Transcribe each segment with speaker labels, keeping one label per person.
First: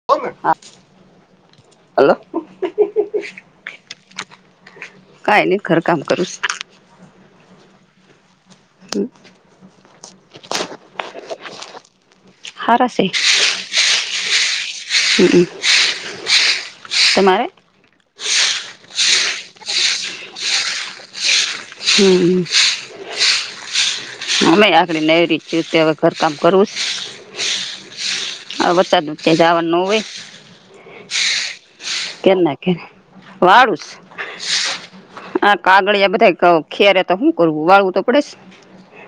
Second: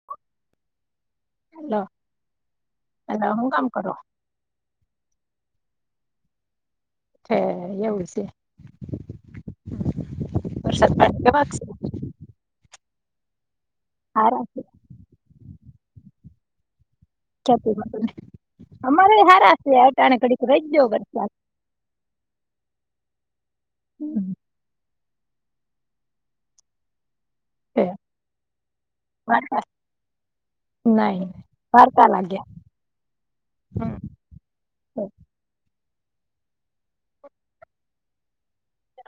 Speaker 1: [inaudible]
Speaker 2: Hello
Speaker 1: hello
Speaker 2: hello હું કામ કરો
Speaker 1: કઈ ની ઘર કામ કરું
Speaker 2: છે એવું છે.
Speaker 1: હમ્મ
Speaker 2: [inaudible]
Speaker 1: હારા શે
Speaker 2: હારા શે
Speaker 1: [unintelligible] તમાર
Speaker 2: અમારે સારા છે [unintelligible]
Speaker 1: હમ્મ મે આકરી નેહરી [unintelligible] ગર કામ કરવું છ
Speaker 2: [unintelligible]
Speaker 1: આ વરસાદ ક્યાં જવાનું નહિ હોય
Speaker 2: નાઈ
Speaker 1: કેમ ના કે વારુસ આ કાગળિયા બધા ક ખેરે તો હું કરવું વાળવું તો પડેસ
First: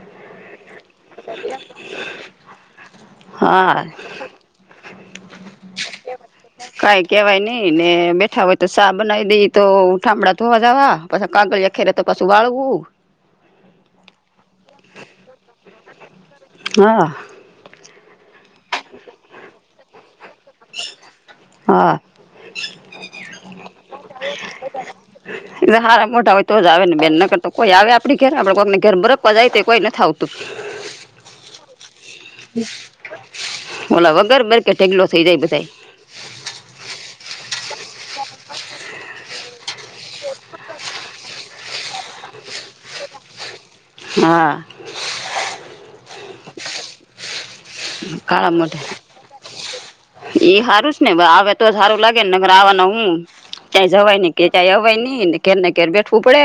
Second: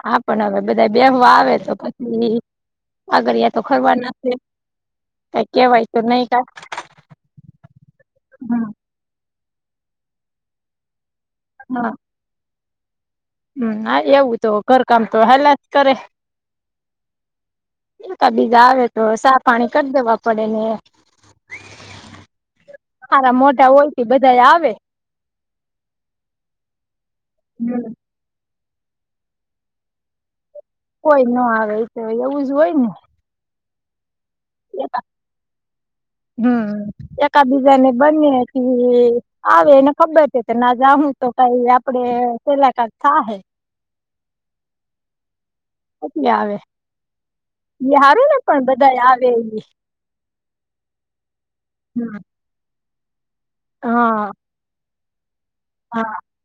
Speaker 2: હા પણ હવે બધા બેહવા આવે તો પછી આગળિયા તો
Speaker 1: હા
Speaker 2: ખરવાના છે કઈ કેવાય તો નહી કા
Speaker 1: કઈ કેવાય ની ને બેઠા હોય તો સા બનાવી દઈ તો [unintelligible] કાગળ અખેરે તો પાછું વાળવું
Speaker 2: હમ્મ મારે એવુજ ઘર કામ તો હલયાચ કરે
Speaker 1: હા
Speaker 2: [unintelligible] એ ત બીજા આવે તો ચા પાની કર દેવા પડે ને
Speaker 1: હા
Speaker 2: હારા મોટાઇ હોય તે બધા આવે
Speaker 1: સારા મોટા હોય તો જ આવે ને બેન નકર તો કોઈ આવે આપણી ઘેર આપણે કોકની ઘેર [unintelligible] કોઈ નથ આવતું
Speaker 2: કોઈ ન આવે તો એવું જ હોય ને
Speaker 1: ઓલા વગર [unintelligible] બધાય
Speaker 2: હમ એકા બીજા ને [unintelligible] આવે એને ખબર છે ને જાઉં તો આપડે [unintelligible]
Speaker 1: હા
Speaker 2: પટલી આવે એ હારું ને
Speaker 1: હા
Speaker 2: પણ
Speaker 1: મોઢ
Speaker 2: બધા આવે ઈ
Speaker 1: ઈ સારું છે ને આવે તો સારું લાગેને વાના હું ચઈ જવાય ને
Speaker 2: હા
Speaker 1: કે ચઈ અવાય નહી ઘર ને ઘેર
Speaker 2: હા
Speaker 1: બેઠવું પડે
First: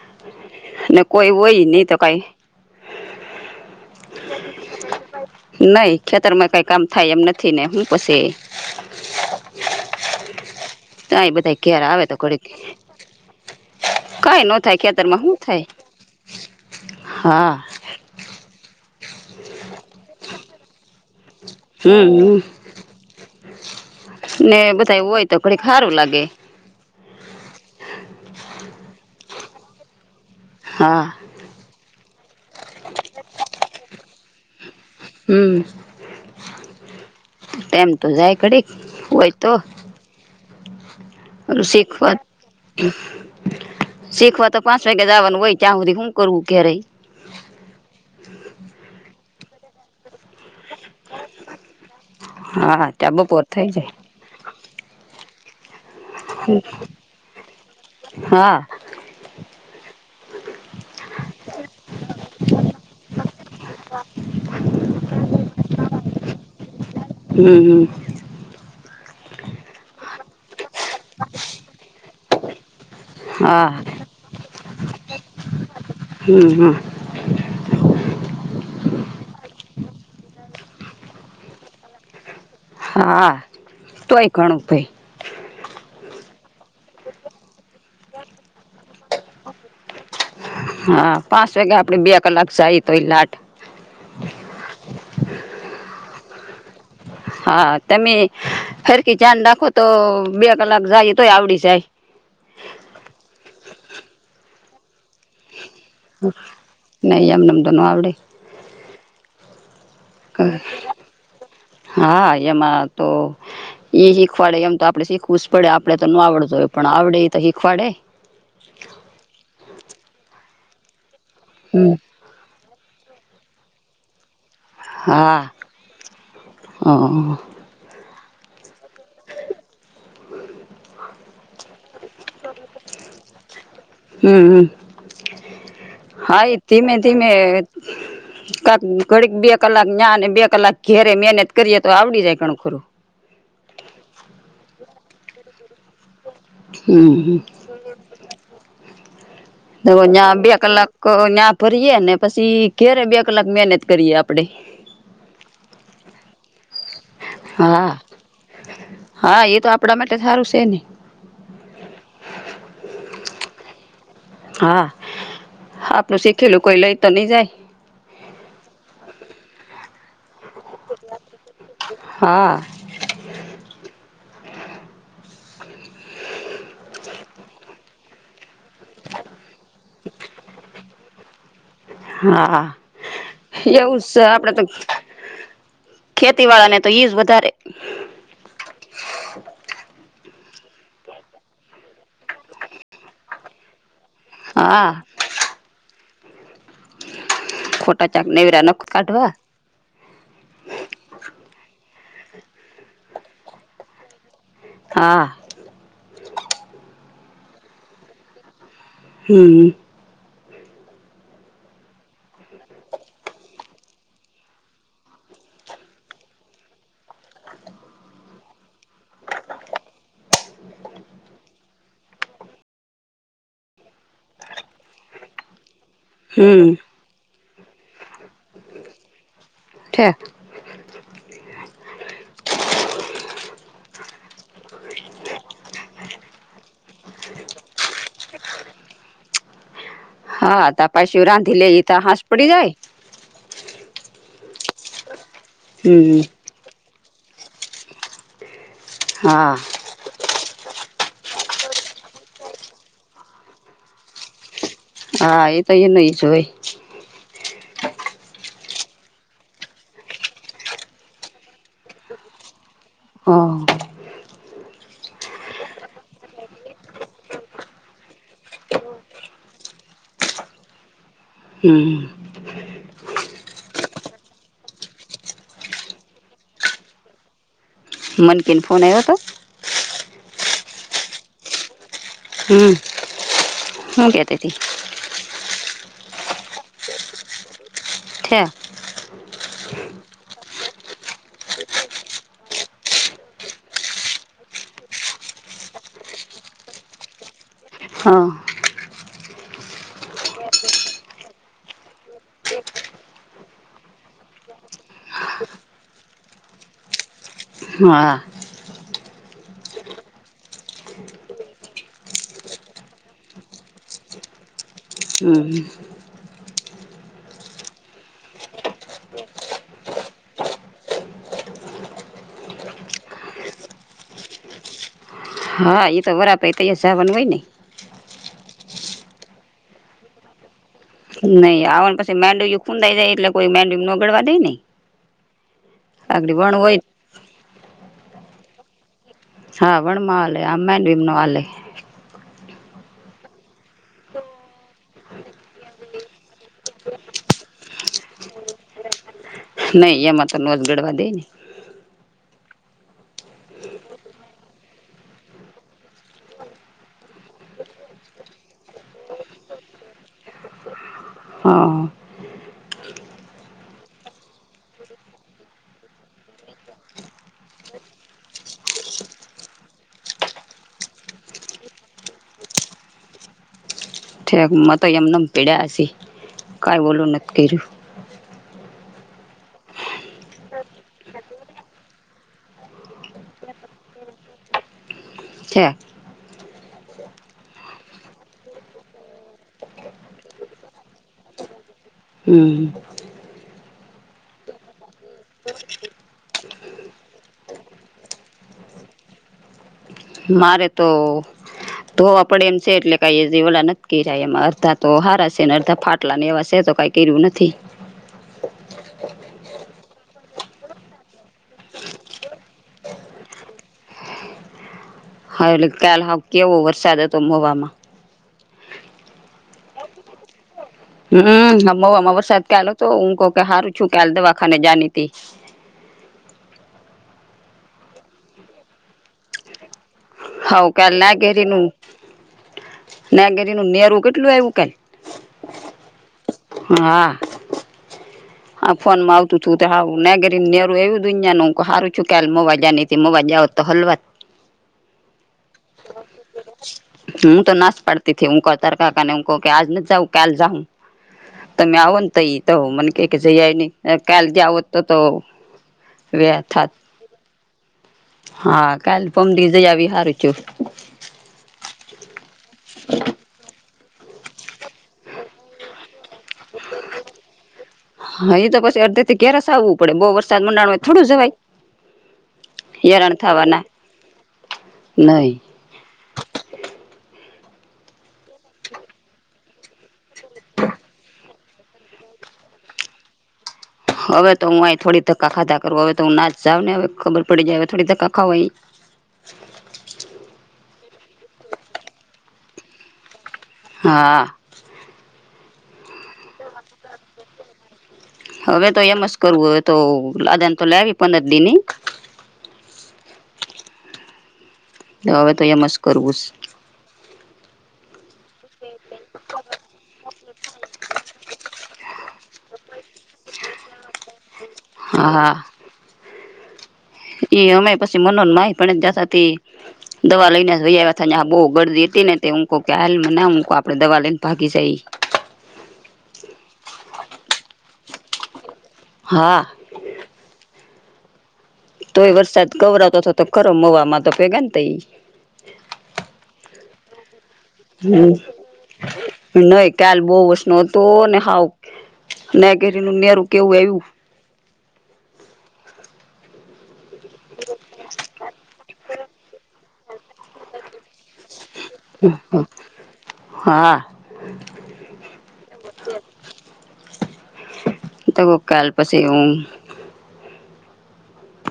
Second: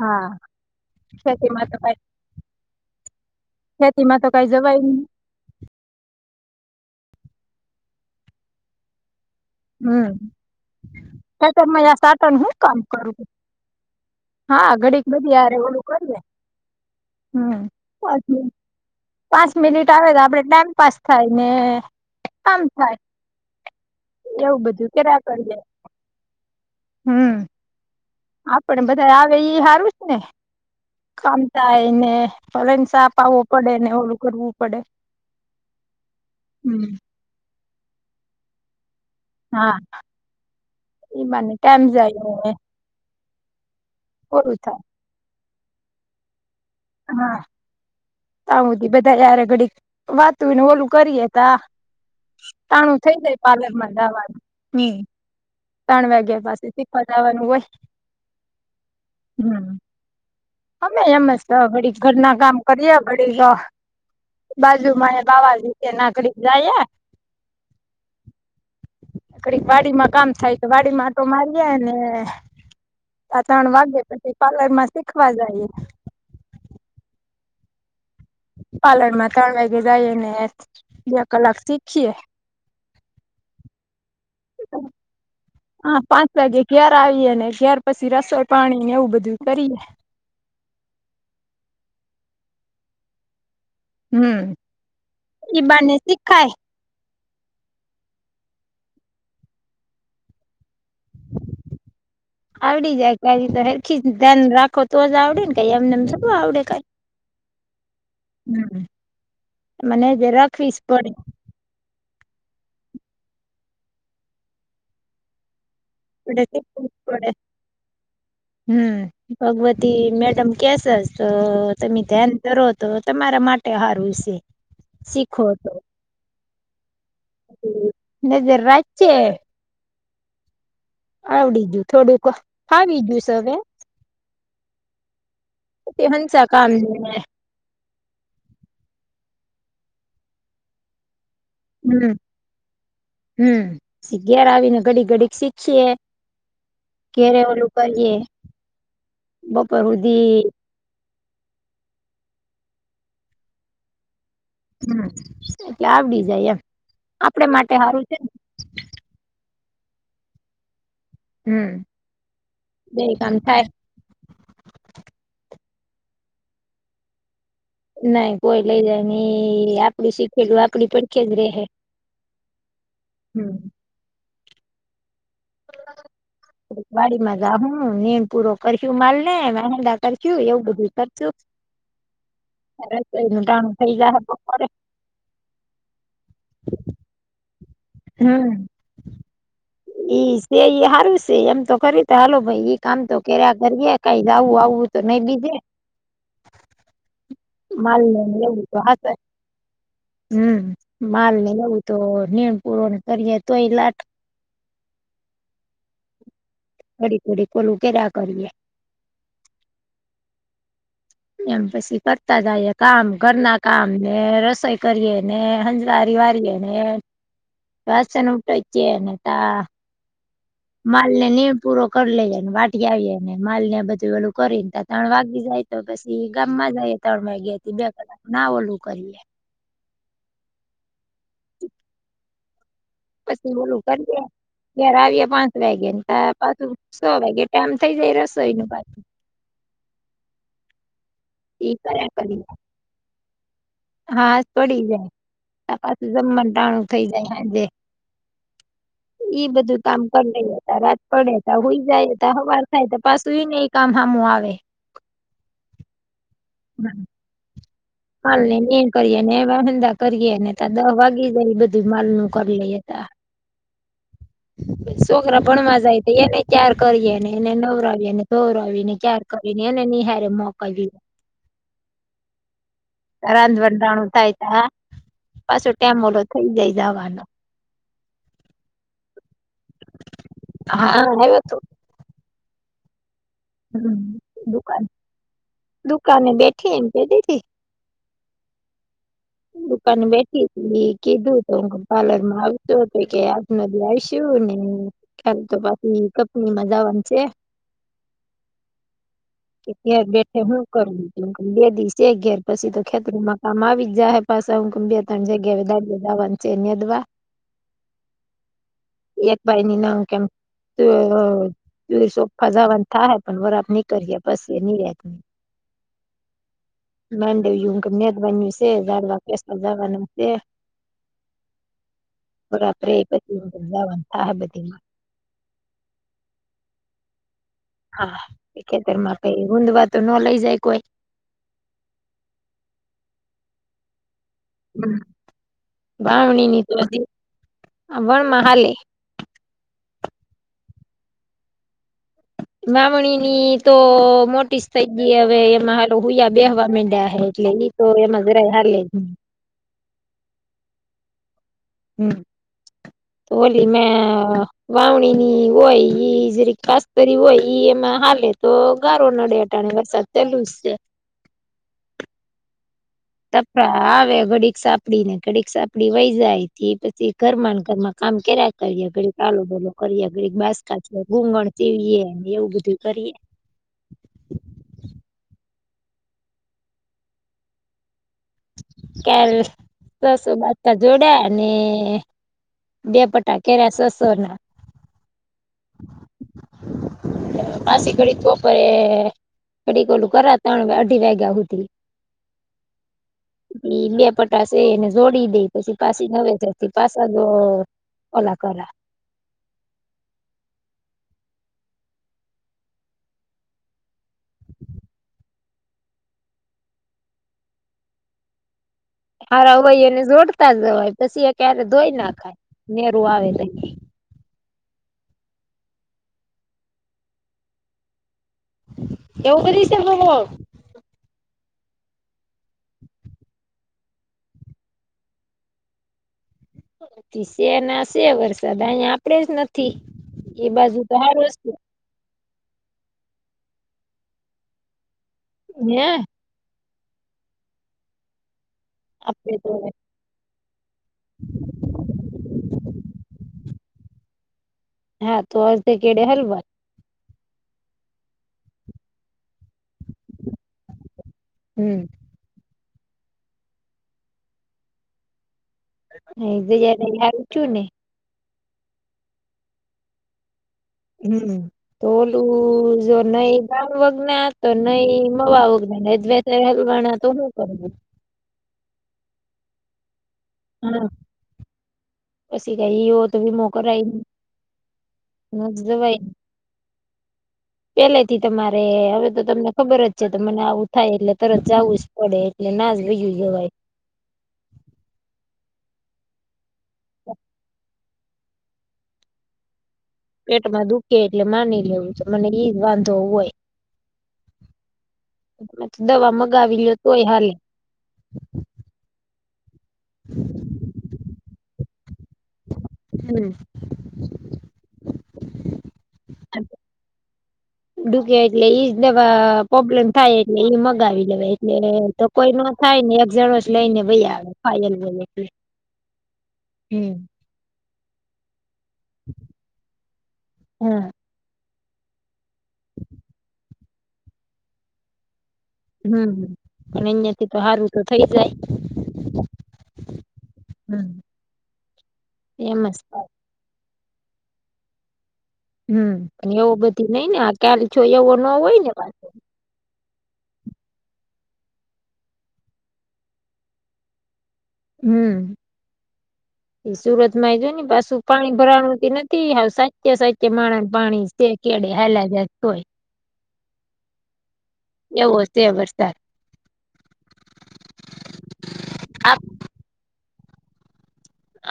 Speaker 2: હા
Speaker 1: ને કોઈ હોય નહી તો કઈ
Speaker 2: ખેતીમાં તો કઈ જવાય ની.
Speaker 1: નઈ ખેતર માં કઈ કામ થાય એમ નથી ને હું પછી
Speaker 2: હમ્મ
Speaker 1: ત્યાં બધા ઘેર
Speaker 2: [unintelligible]
Speaker 1: આવે તો
Speaker 2: સાઠ
Speaker 1: ઘડીક
Speaker 2: હું કામ કરું
Speaker 1: કાંઈ ન
Speaker 2: હા
Speaker 1: થાય
Speaker 2: ઘડીક
Speaker 1: ખેતરમાં શું
Speaker 2: બધી હરે
Speaker 1: થાય
Speaker 2: ઓધું કરીએ
Speaker 1: હા
Speaker 2: હમ્મ પા પાંચ મિનિટ આવે તો આપડ ટાઈમ પાસ થાય ને
Speaker 1: હમ હમ.
Speaker 2: આમ થાય
Speaker 1: ને
Speaker 2: એવું બધું
Speaker 1: બધા હોય તો ખડીક હારું લાગે
Speaker 2: હમ્મ આપડ બધા આવે એ હારું જને
Speaker 1: હા
Speaker 2: કામ થાય એને ભલે ને સાપ આવવો પડે ને ઓલું કરવું પડે
Speaker 1: હમ્મ
Speaker 2: હમ.
Speaker 1: ટેમ તો જાય કડીક હોય
Speaker 2: હા એ બાને ટાઈમ
Speaker 1: સીખ વા
Speaker 2: જાય
Speaker 1: સીખ
Speaker 2: ઓલું
Speaker 1: તો
Speaker 2: થાય
Speaker 1: પાંસે કે જવાનું હોય ક્યાં હુધી હું કરું ક્યારે
Speaker 2: હા આવુંધ બધા યાર ઘડી વાત તું એને ઓલું કરીએ તા
Speaker 1: હા
Speaker 2: તાણું
Speaker 1: ત્યાં
Speaker 2: થઈ જાય
Speaker 1: બપોર થઈ
Speaker 2: પાર્લર માં
Speaker 1: જાય
Speaker 2: દાવાનું હમ્મ ત્રણ વાગ્યા પાસે શીખવા જાવાનું હોય.
Speaker 1: હા
Speaker 2: હમ અમે એમ જ ઘડી ઘરના કામ કરીએ ઘડિક બાજુ મહે બાવા રીતે નાકડી જાયે.
Speaker 1: હમ હમ
Speaker 2: ઘડીક વાડી માં કામ થાય તો વાડીમાં આટો મારીએ ને આ
Speaker 1: હા
Speaker 2: ત્રણ વાગે પછી પાર્લર માં શીખવા જાયએ
Speaker 1: હમ હમ
Speaker 2: પાર્લર માં ત્રણ વાગે જઈ ને બે કલાક શીખીએ
Speaker 1: હા તોય ઘણું ભાઈ
Speaker 2: હા પાંચ વાગે ઘેર આવીએે ને ઘરે પછી રસોઈ પાણી ને એવું બધું કરીએ
Speaker 1: હા પાંચ વાગે આપડે બે કલાક જાય તો એ લાટ
Speaker 2: હમ ઈ બાને શીખાય
Speaker 1: હા તમે સરખી ધ્યાન રાખો તો બે કલાક જઈએ તોય આવડી જાય
Speaker 2: આવડી જાય કંઇ હરખી જ ધ્યાન રાખો તો જ આવડીે ને કંઇ એમનેમ
Speaker 1: નહીં એમનેમ તો ન આવડે
Speaker 2: હમ મને જે રાખવીશ પડે [unintelligible]
Speaker 1: હા એમાં તો ઈ શીખવાડે એમ તો આપડે શીખવુ હુંસ પડે આપણે તો ન
Speaker 2: પડે
Speaker 1: આવડતું હોય
Speaker 2: શીખવું
Speaker 1: પણ
Speaker 2: જ
Speaker 1: આવડે
Speaker 2: પડે
Speaker 1: એ તો શીખવાડે
Speaker 2: હમ ભગવતી મેડમ કેસે તો
Speaker 1: હમ
Speaker 2: તમે ધ્યાન કરોતો તમારા માટે સારું છે શીખો
Speaker 1: હા
Speaker 2: તો
Speaker 1: હમ
Speaker 2: નજર રાત છે [unintelligible] આવડી ગયુ થોડુંક ફાવી ગયુ છે હવે
Speaker 1: હમ હમ
Speaker 2: તે હંસા
Speaker 1: હા એ
Speaker 2: કામ
Speaker 1: ધીમેધીમે કાંક ઘડી બે કલાક ન્યાયને બે કલાક ઘેરે મહનત કરીએ તો
Speaker 2: હમ
Speaker 1: આવડી જાય ધણું ખરું
Speaker 2: હમ ઘર આવીને ઘડી ઘડીક શીખીએ
Speaker 1: હમ
Speaker 2: ઘરે ઓલું કે [unintelligible]
Speaker 1: હ્યાં બે કલાક નયા ભરીએ ને પછી ઘરે બે કલાક મહેનત કરીએ આપડે
Speaker 2: હમ આવડી જાય એમ આપડે માટે
Speaker 1: હા
Speaker 2: સારું છે ને
Speaker 1: હા એ તો આપડા માટે જ સારું છે ને
Speaker 2: હમ બે કામ થાય.
Speaker 1: હા આપણું શીખેલું કોઈ લઈ તો નઈ જાય.
Speaker 2: નાઈ કોઈ લઇ જાય નઈ આપડું શીખેલું આપડી પડખે જ રહે
Speaker 1: હા
Speaker 2: હમ [inaudible] વાડી માં જા હું નિન પૂરો કરશુ માલ ને વાહેંદા કરશું એવું બધું કરશું
Speaker 1: હા
Speaker 2: રસોઈ નું ટાણું થઈ
Speaker 1: એવું
Speaker 2: જાહે
Speaker 1: છે આપડે તો
Speaker 2: બપોરે
Speaker 1: ખેતીવાળા ને તો ઈજ વધારે
Speaker 2: હમ ઈ સે ઈ હારું છે એમ તો કરી તો હાલો ભાઈ ઈ કામ તો કર્યા કરીએે. કઈ જાવું આવવું તો
Speaker 1: હા
Speaker 2: નઈ બીજે
Speaker 1: ખોટા
Speaker 2: માલને
Speaker 1: ચાક
Speaker 2: એવું
Speaker 1: નેવરા
Speaker 2: તો
Speaker 1: નખ
Speaker 2: હાચવે
Speaker 1: કાઢવા
Speaker 2: હમ માલ ને નેવું તો નીણ પુરોને કરીએે તો એય લાટ
Speaker 1: હા
Speaker 2: ઘડી ધડી ઓલું કરીયા કરીએ
Speaker 1: હમ
Speaker 2: એમ પછી કરતા જઈ કામ ઘરના કામ ને રસોઈ કરીએ ને હંજવારી વારીએ ને વાસન ઉટકીયે ને કા માલ ને નિન પૂરો કરી લઇએ ને વાઢી આવીએ ને માલ ને બધું ઓલુ કરી એ ને ત્રણ વાગી જાય. તો પછી
Speaker 1: હમ
Speaker 2: ગામમાં જઈ ત્રણ વાગ્યે બે કલાક ના ઓલું કરીએ
Speaker 1: ઠેક [inaudible]
Speaker 2: પછી ઓલું કરીએ ઘેર આવીએ પાંચ વાગ્યા ને ત પાછું છ વાગે ટાઈમ થઇ જાય રસોઈ નું પાછું
Speaker 1: હા તા પાછું રાંધી
Speaker 2: ઈ
Speaker 1: લેઈતો
Speaker 2: કર્યા
Speaker 1: હાંસ પડી જાય.
Speaker 2: હા પડી જાય આ પાછું
Speaker 1: હમ
Speaker 2: જમવા ટાણું થઈ જાય સાંજે ઈ
Speaker 1: હા
Speaker 2: બધું કામ કરી લે ત્યાં રાત પડે તા સૂઈ જાય ત હવાર થાય તો પાછું ને એ કામ સામું આવે
Speaker 1: હા એતો ઇન ઈન જ હોય
Speaker 2: હ માલ નિન કરીએ ને એ વાંધા કરીએ ને ત દહ વાગી જાય એ બધું માલ નું કરી લઈ તા
Speaker 1: હા
Speaker 2: [inaudible] છોકરા ભણવા જાય તો એને ત્યાર કરીએ અને એને નવરાવીએને ધોવરાવી ને ત્યાં કરીને એન નિહારે મોકાલવી
Speaker 1: હમ
Speaker 2: રાંધવાનું ટાણું થાય તા પાછું ટેમ ઓલો થઈ જાય જાવાનો
Speaker 1: મનકીન ફોન આવ્યો તો
Speaker 2: હા આયોતો
Speaker 1: હમ
Speaker 2: હમ
Speaker 1: હું કેતી હતી
Speaker 2: દુકાન દુકાને બેઠી એમ કેતીતી
Speaker 1: ઠેક
Speaker 2: દુકાન બેઠી હતી કીધું હત હું પાર્લર માં આવતો હતો કે નદી આવીશું ને ખ્યાલ તો પછી કપનીમાં જાવાનું છે
Speaker 1: હા
Speaker 2: કે ઘેર બેઠે હું કરવુ બે દિવસે ઘર પછી તો ખેતરમાં કામ આવી જ જાહે પાછું હુંક બે ત્રણ જગ્યાએ દાડી જવાનુ છે નીદવા
Speaker 1: હા
Speaker 2: એત ભાઈ નના કેમ [unintelligible] થા હૈ પણ વરા આપ ની કરીએે પસી નિરાંત
Speaker 1: [unintelligible]
Speaker 2: માંડું કેને બન્યું છે ડવા કેસવા જવાનું છે આપે પછીવા થ બધી
Speaker 1: હા તો વરાબર ત સાન હોય ને
Speaker 2: હા ખેતર માં કઈ ઊંધવા તો ન લઇ જાય કોઈ
Speaker 1: નહી આવને પછી માંડુ ખુંડાઈ જાય એટલે કોઈ માંડુ નગળવા દે ન
Speaker 2: વાવણી ની તો
Speaker 1: હોય
Speaker 2: ભણમાં હાલે
Speaker 1: હા વણમાં હલે આમનમનો હલે
Speaker 2: મામણી ની તો મોટી જ થઈ ગઈ હવે એમાં હાલો હૂયા બેહવા મેડા્યા હે એટલે તો એ મજ ર હાર લ
Speaker 1: નઈ એમાં ત નોતગડવા દે ને
Speaker 2: હમ તો હોલી મે વાવણી ની હોય ઈજરી ખસ્તરી હોય એમાં હાલે તો ગારો નડે ટણીવા સત લુજ છે
Speaker 1: હા
Speaker 2: તફડા આવે ઘડીક સાપડી ને ઘડીક સાપડી વહી જાય થી પછી ઘરમાં ઘર કામ કે્યારે કરીએ ઘડી કાલ બોલો કરીએ ઘ બાસકાી ઘુંગણ ચીવીએ એવું બધું કરીએ
Speaker 1: ઠક મ તો એમને પીડ્યાસી કઈ બોલું નથી કર્યું
Speaker 2: ક્યારે રસો બાા જોડાયા ને બે પટા કે સસો ના
Speaker 1: અચ
Speaker 2: [unintelligible] કેેડી કોલું કર તણ અઢી વાગ્યા સુતી.
Speaker 1: હમ્મ.
Speaker 2: હમ્મ બે પટશ એને જોડી દે પછી પાછી નવે ચર થી પાસા હમ્મ ઓલા કોલા.
Speaker 1: મારે તો તો આપડે એમ છે એટલે કઈ નકી એમાં અડધા તો હારા છે ને અડધા ફાટ પટલા ને એવા છે તો કઈ કર્યું નથી.
Speaker 2: હાર વય એને જોડતા જવાય પછી એ ક્યારે ધોઈ નાખાય નેરું આવે તો.
Speaker 1: હા એટલે કાલ હ કેવો વરસાદ હતો મોવામાં.
Speaker 2: [unintelligible]
Speaker 1: હમ્મ વરસાદ કલો તો કે હારું છું કેલ દવાખાને જનીટી.
Speaker 2: શે ના શે વરસાદ અહીં આપડે જ નથી એ બાજુ તો હારુ.
Speaker 1: નાગેરી નું નેરું કેટલું આવું કઈ.
Speaker 2: હમ્મ.
Speaker 1: હા. હા ફોન માં
Speaker 2: આપડે
Speaker 1: આવતું
Speaker 2: તો
Speaker 1: તું હું. નાગરી નેરું એવું દુનિયા નનું હારું છું કેલ મોવાજા હ મોવાજા હોત તો હલવાત.
Speaker 2: હા ત અર્થે કેડે હલવા.
Speaker 1: હું તો નાશ પડતી થી હું ક. ત કકાને એું કહું કે આજ ન જાઉ કાલ જાઉ
Speaker 2: હમ
Speaker 1: તોમેં આવો તોઈ તો મ કે કે છે એ ન કાલ જઓ તો તો વે થાત
Speaker 2: [unintelligible]
Speaker 1: હા. [unintelligible]
Speaker 2: હમ્મ. તો ઓલું જો નઈ. [unintelligible] [unintelligible] તું હું કરું.
Speaker 1: હા એ તો પછી અડધેથી્ય્યારેસ આવવું પડે બઉ વરસાદ મમાંડાડણમાંય થોડું જવાય.
Speaker 2: અછી કહી ઓ
Speaker 1: હેરાણ
Speaker 2: તો
Speaker 1: થવાના
Speaker 2: મોકહી.
Speaker 1: નહી
Speaker 2: પેલે થી તમારે હવે તો તમને ખબર જ છે મને આવું થાય એટલે તરત જવું જ પડે એટલે ના [unintelligible] જવાય
Speaker 1: હવે તો હું અ થોડી ધક્કા ખાધા કરું હવે તો હું ના જ ને હવે ખબર પડી જાય હવે થોડી ધક્કા ખાવ.
Speaker 2: પેટમાં દુખે એટલે માની લેવું છે મને એઈ વાંધો હોય.
Speaker 1: હા.
Speaker 2: દવા મગાવી લોયો તો હોય હાલે.
Speaker 1: હવે તો એમ જ કરવું હવે તો આદન તો લે પંદર દિન ની.
Speaker 2: હમ્મ.
Speaker 1: તો હવે તો એમ જ કરવું.
Speaker 2: ડુકે એટલે ઈજ નવા પ્રોબ્લેમ થાય. એટલે ઈ મગાવી લેવા એટલે તો કોઈ ન થાય ને એક જણો જ લઈને વૈ આવે. પાયલ બોલે તે.
Speaker 1: હા એ અમે પછી મનો માહી પણ જતા દવા લઈને
Speaker 2: હા
Speaker 1: વયા. તજા બહુ ગર્દી હતી ને તે હુંકો કે હ ના હુંકો આપડે દવા લઈને ભાગી જઈ.
Speaker 2: હમ્મ પણ અહં થી તો સારું તો થઈ જાય.
Speaker 1: હા.
Speaker 2: હમ્મ.
Speaker 1: તોય વરસાદ ગવરાતો હતો, તો ખરો મવામાં તો ભેગા ને થઈ.
Speaker 2: હમ્મ એવો બધી નઈ ને આ ક્યાલ છ એવો ન હોય ને.
Speaker 1: નહી કલ બહુ વસ ન હતો ને હાવ ન ઘરી ન નેરું કેવું આવ્યું.
Speaker 2: હમ્મ એ સુરતમાં એ જો ને પાછું પાણી ભરાવાનું ન થી હ સાચે સાચે માણ પાણી તે કેડે હલા જ કોય.
Speaker 1: હા.
Speaker 2: એવો છે વરસાદ
Speaker 1: તો કાલ પછી હું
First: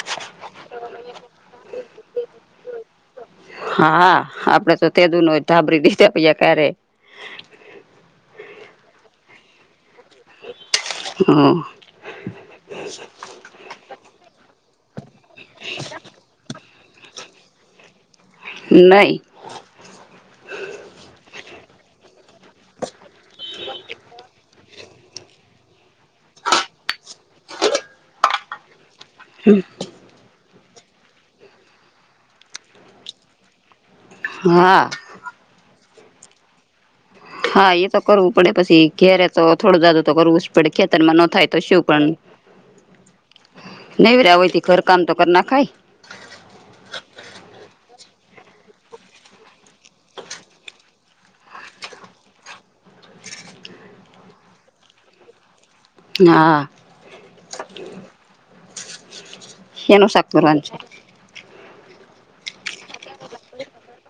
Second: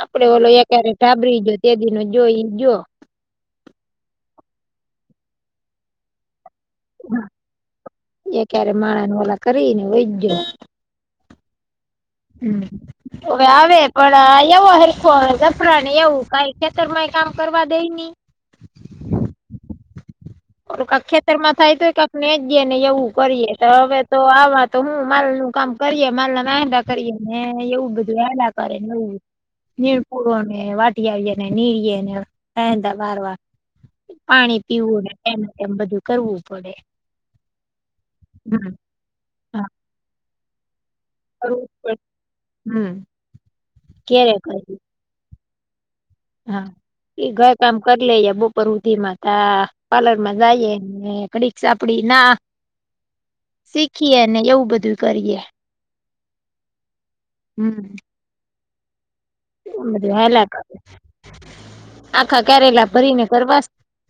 Speaker 2: આપડે ઓલો એક્યારે ટા બરી જા તે દિ ન જોઈ જો.
Speaker 1: હા, આપડે તો તે દુ ન ધાબરી દીધા પી ક્યારે.
Speaker 2: એ ક્યારે માણા ન ઓલા કરી ને વયજો.
Speaker 1: હા.
Speaker 2: હમ્મ, હવે આવે પણ એવો હખ જપડા એવું કઈ તરમા ય કામ કરવા દેઈ ની.
Speaker 1: નઈ.
Speaker 2: ઓલું કાક ખેતર માં થાય તોય કાક ને જયે ને એવું કરીએે તો હવે તો આવા તો હું માલ નુ કામ કરીએે માલા મંદા કરીએ ને એવું બધું એલા કરે ને એવું.
Speaker 1: હમ્મ.
Speaker 2: નીણ પૂરો ને વાટી આવીએને નીરીએ ને રાતા વાર વારવાનું. પાણી
Speaker 1: હા
Speaker 2: પીવું તેમ તેમ બધું કરવું પડે.
Speaker 1: હા એ તો કરવું પડે
Speaker 2: હમ
Speaker 1: પછી ઘેરે તો
Speaker 2: હા
Speaker 1: થોડું જાદું તો કરવું જ પડે ખેતરમાં નો થાય તો
Speaker 2: કરવું જ
Speaker 1: શું
Speaker 2: પડે
Speaker 1: પણ,
Speaker 2: હમ ક્યારે
Speaker 1: નવરા
Speaker 2: કરીએ
Speaker 1: હોયથી ઘર કામ તો કર નાખાય.
Speaker 2: હા, એ ઘર કામ કરી લેએ બપોર હુધી માં તા પાર્લર માં જઈએ. ને કડીક સાપડી ના શીખીએ ને એવું બધું કરીએ.
Speaker 1: હા.
Speaker 2: હમ્મ. બધું
Speaker 1: શેનું શાક
Speaker 2: હલ્યા
Speaker 1: કરવાનું છે
Speaker 2: કરે. આખા કેયારેલા ભરીને કરવાસ?